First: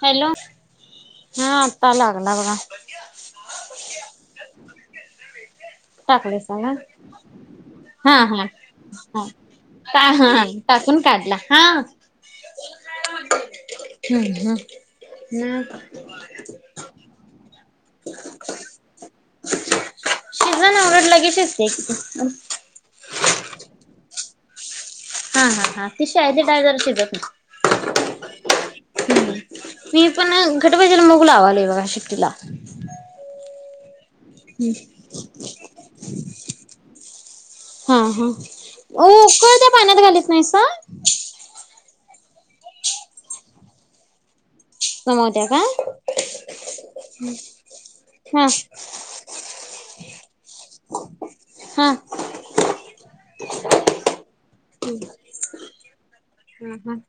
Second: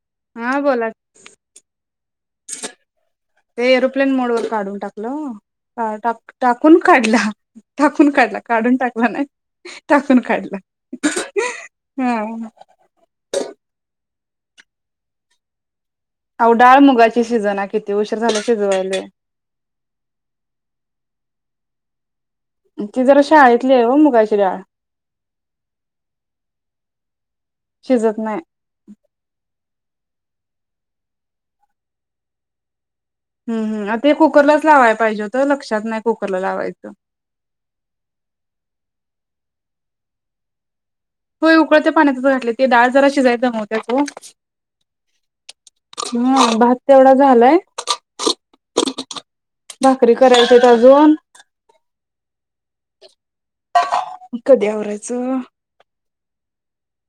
Hello हा बोला हा आता लागला बघा. ते एरोप्लेन मोड वर काढून टाकलं. टा टाकलेसा ना टाकून काढला टाकून हा काढला हा काढून टाकला हा नाही का टाकून हा काढला. टाकून काढला हा. हा हम्म हम्म नाय. अव डाळ मुगाची शिजना किती उशीर झाला शिजवायले. शिझन आवड ला ते. [unintelligible] ती जरा शाळेतलीय व मुगाची डाळ. हा हा हा ती शाळेतली डाळ जरा शीजत नाय. शिजत नाही मी पण घटबाजन मुग लावाले बघा शेतीला. हम्म हम्म आट ते कुकरलाच लावायला पाहिजे होत लक्षात नाही कुकरला लावायचं. ओ उकळत्या पाण्यात घालीत नाहीसा. होय उकळत्या पाण्यातच घातले ते डाळ जरा शिजायचं जमोहोत्या की हो गमवत्या का ह भात तेवढा झालाय. हा भाकरी करायचेेत अजून. हा [inaudible] कधी आवरायचं. ह ह.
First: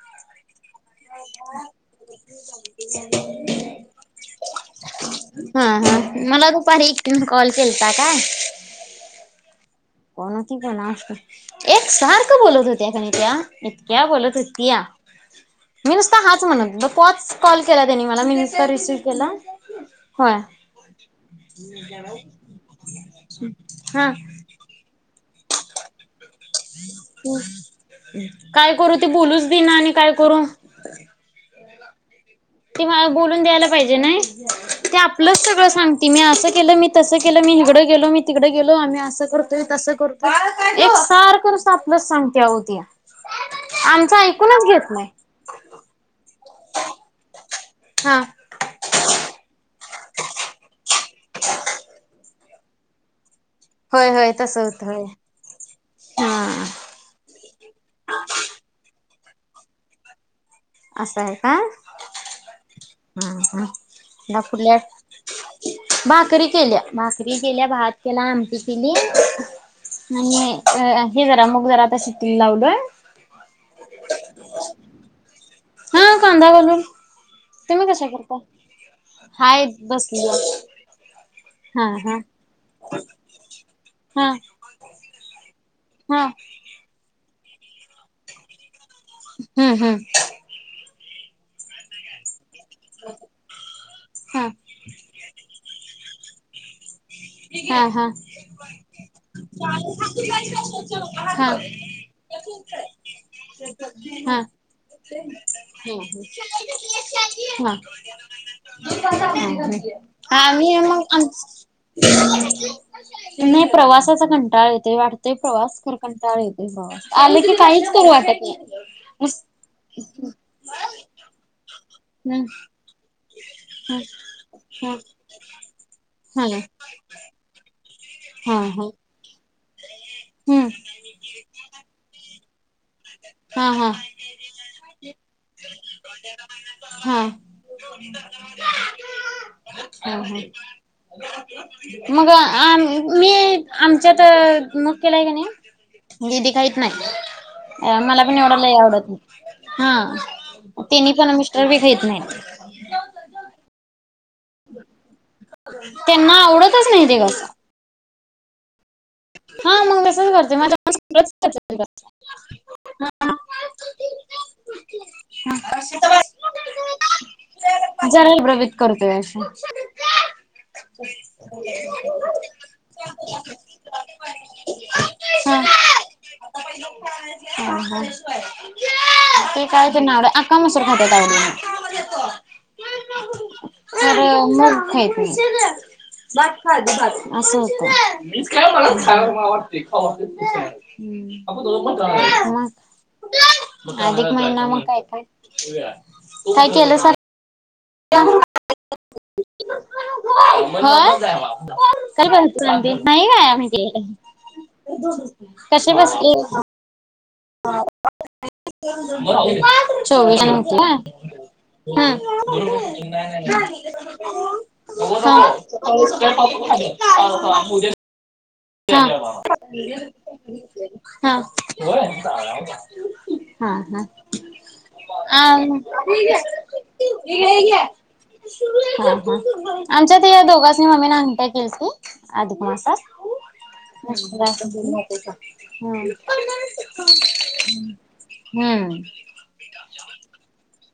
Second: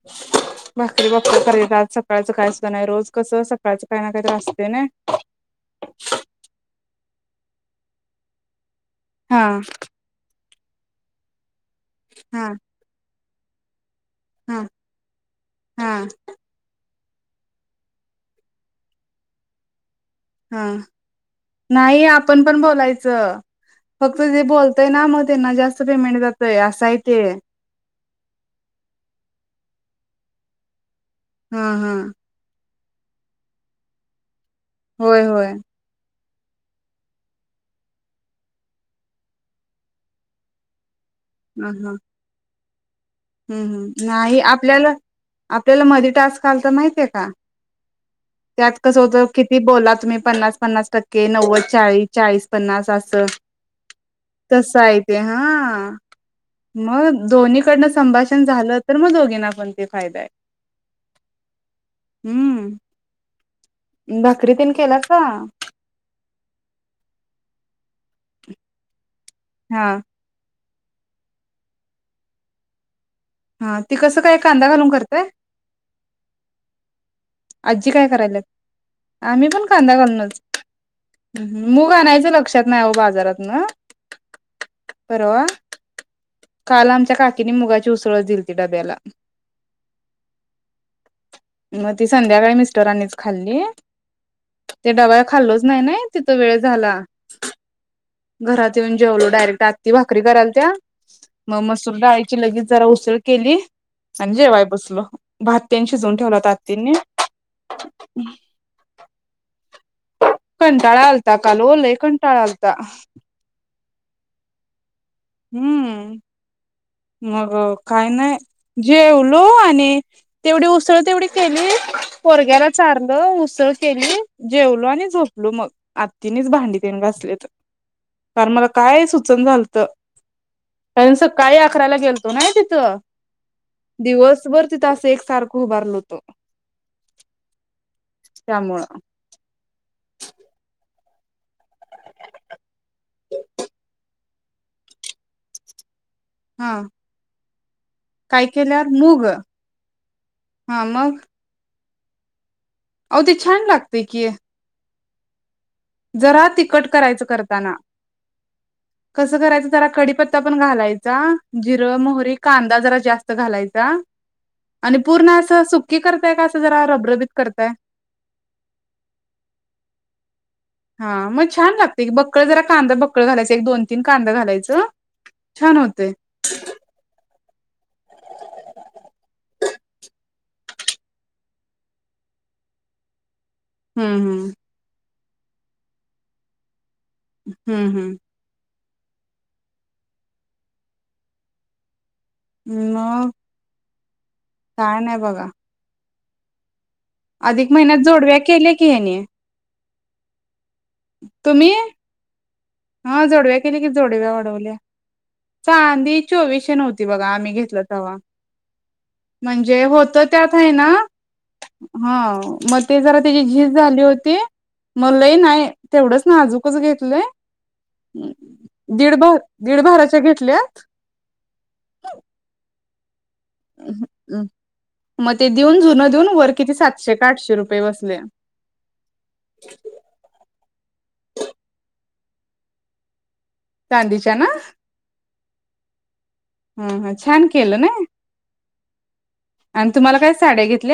भाकरी भाकरी करायच आज सकाळचं काय सुद्धा नाही रोज कसं सकाळचं काय ना कायतरी असतेय ना. हा हा मला दुपारी एकीन कॉल केलता काय. हा. कोण असत, एक सारखं हा बोलत होत्या कनी त्या. हा हा [unintelligible] पाच कॉल केला त्यांनी मला मी नुस्ता रिसीव केला. होय हा. हा तेना म तेना जास्त पेमेंट जातय असं आहे ते [inaudible] हा हा. ते मला बोलून द्यायला पाहिजे नाई, ते होय आपलंच होय सगळं सांगते मी अस केलं मी तसं केलं मी हिकडं गेलो मी तिकडं गेलो आम्ही असं सारकरच आपल्या सांगती आओ ती. हम्म हम्म. आमचं नाही ऐकूनच घेत आपल्याला नाही आपल्याला मधी टास्क आलता माहिते का? हा त्यात कसं होतं किती बोला तुम्ही पन्नास पन्नास टक्के नव्वद चाळीस चाळीस पन्नास असं. होय होय तसं होत होय तसंआहेते हा हा म दोन्हीकडं संभाषण झालं तर मग दोघीना पण ते फायदाय. असं आहे का? हम्म या भाकरी तेन केला का कुडल्यात भाकरी केल्या भात केला आमटी केली हा आणि अ हे जरा मुग जरा आता शेतील लावल. का? हा खांदा बलो. आजी काय करायलात आम्ही हाय पण कांदा बसली घालनच. हा मूग हा आणायचं लक्षात नाही हो बाजारात ना. हा बरवा हा काल आमच्या काकीने मुगाची उसळत दिली त डब्याला हम्म हम्म. मग ती संध्याकाळी मिस्टरांनीच खाल्ली. हा. खाल्लच नाही नाही तिथं वेळ झाला. हा हा. डायरे आ भारी करा हा म डग ज केली आणि हा हा जेवाय बसल भात्यांनी शिजवून ठेवलंात हा ह. हा मी मग कंटाळा आलता काल ओ लय कंटाळा आलता प्रवासाचा कंटाळ येते वाटतय प्रवास कर हम्म कंटाळ येते प्रवास आले मग की काहीच करू काय नाही वाटत. नाही जेवलो आणि तेवढी उसळ तेवढी केली. हम्म पोरग्याला हम्म चारलं उसळ केली जेवलो हा आणि झोपलो मग हा आत्िनेच भांडीतन असले तर कारण हा मला हा काय सुूचन झालत हम्म कार सकाळी अखराला गेलतो ना. हा हा दिवसभर तिथास एक सारखं उभारलव्हत. हा [inaudible] त्यामुळेळा अ. मग आम मी आमच्यात मग केलाय का नाही. निधी कााहीत हा नाही. मला पण काय एवढंला केल्यावर आवडत मूग नाही हा तनी पण मिस्टर ख नाही. अऔ ते छान लागते की त्यांना जरा तिखट आवडतच नाही ते करायचं कसं. करताना कसं करायचं हा जरा मग तसच कडीीपत्ता करते पण घालायचा माझ्या जिरं मोहरी कांदा जरा जास्त [inaudible] घालायचा. आणि पूर्ण असं सुकी करताय का असं जरा रबरबीत करताय जराही प्र्रभित करतोय असे. अ. हा मग छान लागत की बक्कळ जरा कांदा बकळ घालायच एक दोन तीन कांदा घालायच छान होते. ह हा. ते काय ते ना अकामसर खोटत आवली. हम्म तर हम्म मग ख नाही अस होत. हम्म मला वाटतेटणण हम्म मग मग अधिक महिना मग काय नाही काय? बघा कायतीलं स अधिक महिन्यात जोडव्या केल्या की याने ह. हो काय ब सगते हा नाही काय जोडव्या केल्या की म्ह जोडव्या वाढवल्या कसे चांदी बसते. चोवीसशे नव्हती बघा आम्ही घेतलच हवा म्हणजे होत चोवीस त्यात जण आहे होते ना. का हा मग ते जरा त्याची झीज झाली होती म लही नाही. तेवढंच नाजूकच घेतलंय. दीड भा दीड भाराच्या घेतल्या हा हा. हा हा. म ते देऊन आम जुनं देऊन वर किती सातशे का आठशे रुपये बसले. हा हा आमच्यात या दोघांसनी मम्मीनं अंगठ्या केलती अधिक मासात [unintelligible] चांदीच्या ना हम्म. हा हा छान केलं नाय. हम्म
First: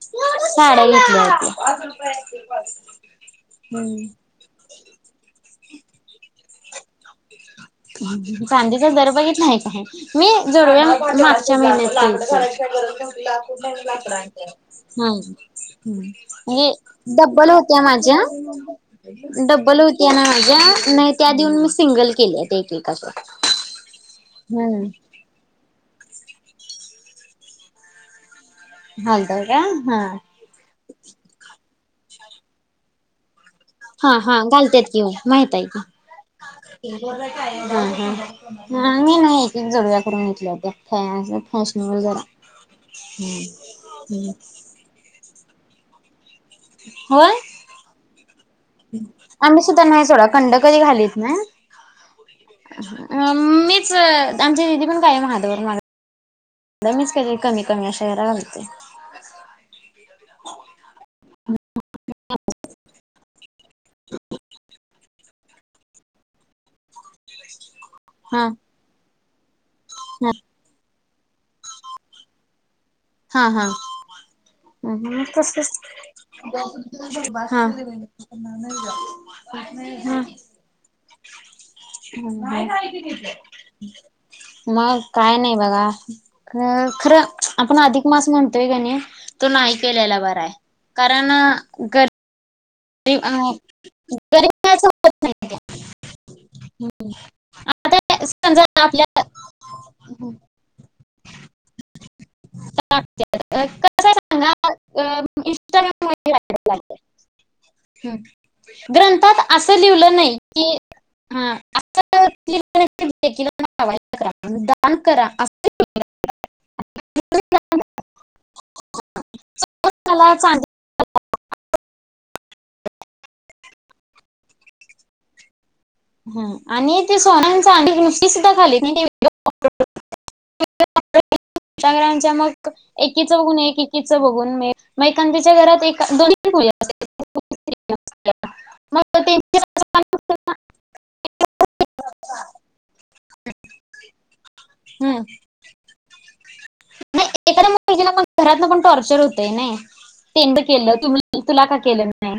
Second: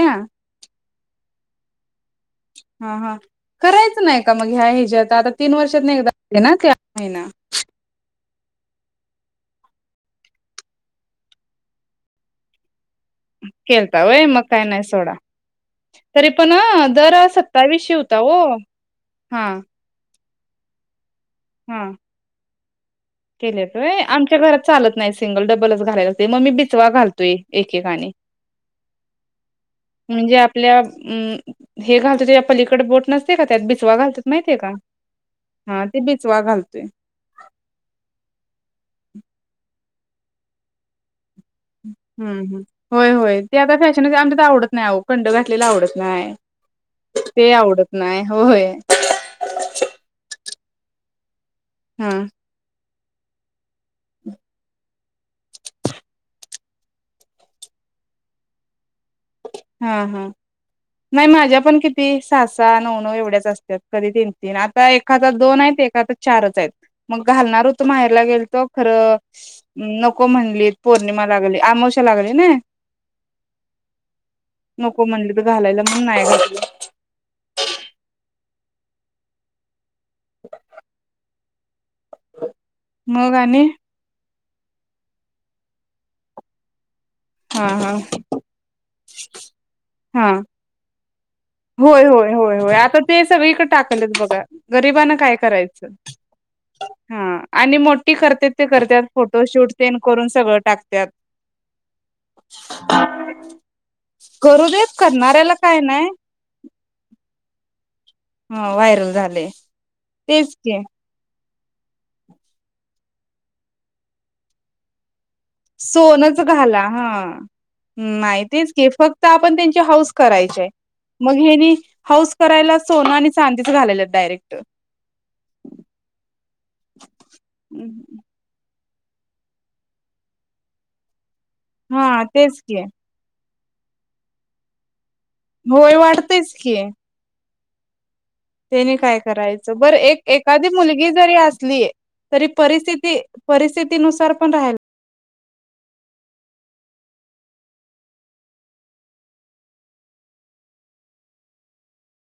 हा साड्या घेतल्या होती. हा हा करायचं नाइ का मग ह्या हेच्यात आता तीन वर्षातनं एकदा येणार [inaudible] चांदीचाच दर बघितला [unintelligible] हाय मी जोडव्या मागच्या महिन्यात केलती केलता वय मग काय नाही सोडा नाइ हम्म तरी पण म्हणजे दर डबल होत्या सत्तावीसशे माझ्या होता हो हा डबल होत्या माझ्या नाइ त्या देऊन मी सिंगल केल्यात एक एक केल्यात व्हय आमच्या घरात चालत नाइ सिंगल डबलचं घाला ते म मी बिचवा घालतोय एकेकाने घालताय काय हा. म्हणजे आपल्या हे घालतो तेज्या पलीकडं बोट नस हा हा घालत्यात की माहित हाय हा ते बिचवा घालतोय. की हा मी नाइ एक एक जोडव्या करून घेतल्या होत्या [unintelligible] जरा. हम्म हम्म होय होय ते आता फॅशनचं हाय आमच्यात आवडत नाइ ओ कंड घातलेला आवडत नाय होय होय आम्ही सुद्धा नाई सोडा कंड कधी घालीत नाई हम्म. मीच अं आमच्या दिदी पण कायम हातभर माग मीच कायतरी कमी कमी अशा घरा घालते. नाइ माझ्या पण किती सा सा नऊ न हूं एवढ्याच असत्यात कधी तीन तीन आता एका हातात दोन हाईत एका हातात चारच हायत मग घालणार हुत त माहेरला हा गेलतो खरं नको म्हणलीत पोर पौर्णिमा लागली अमावस्या लागली नाय हा हा. [unintelligible] म्हणलीत तसचं घालायला म्हणून नाही घातलं. हा. हम्म. [inaudible] मग आणि मग काय नाई बघा खर खरं हा आपण हा अधिक धिक मास म्हणतोय कनी तो नाइ केलेला हा. बराय कारण घर व्हय आता ते सगळीकडं टाकाल्यात बघा गरीब होत गरिबानं काय नाही करायचं? हा आणि मोठी आता करत्यात ते समजा करत्यात आपल्या फोटोशूट तेन करून सगळं टाकत्यात. [inaudible] करू देत करणाऱ्याला काय नाही [inaudible] ह हम्म व्हायरल ग्रंथात झाले असं लिवलं नाइ तेच कि की हा [unintelligible] दान करा आ सोनचं घाला हा आ नाई तेच की फक्त आपण तेनची हौस त्याला चांदी करायचीय मग हेनी हौस करायला सोनं आणि चांदीचं घालाल्यात डायरेक्ट हा आणि ती सोनं आणि चांदी नुसती सुद्धा [unintelligible] [unintelligible] हा इन्स्टाग्रामच्या तेच मग की एकीचं बघून एक एकीच बघून मे म एकांदीच्या घरात होय एक वाटतयच [unintelligible] तेनी मग काय त्यांच्या करायचं बरं एक एखादी मुलगी जरी असली तरी परिस्थिती परिस्थितीनुसार पण राहि हा. [unintelligible] घरात पण टॉर्चर होतय नई. टेंड केलं [unintelligible] तुला का केलं नाई?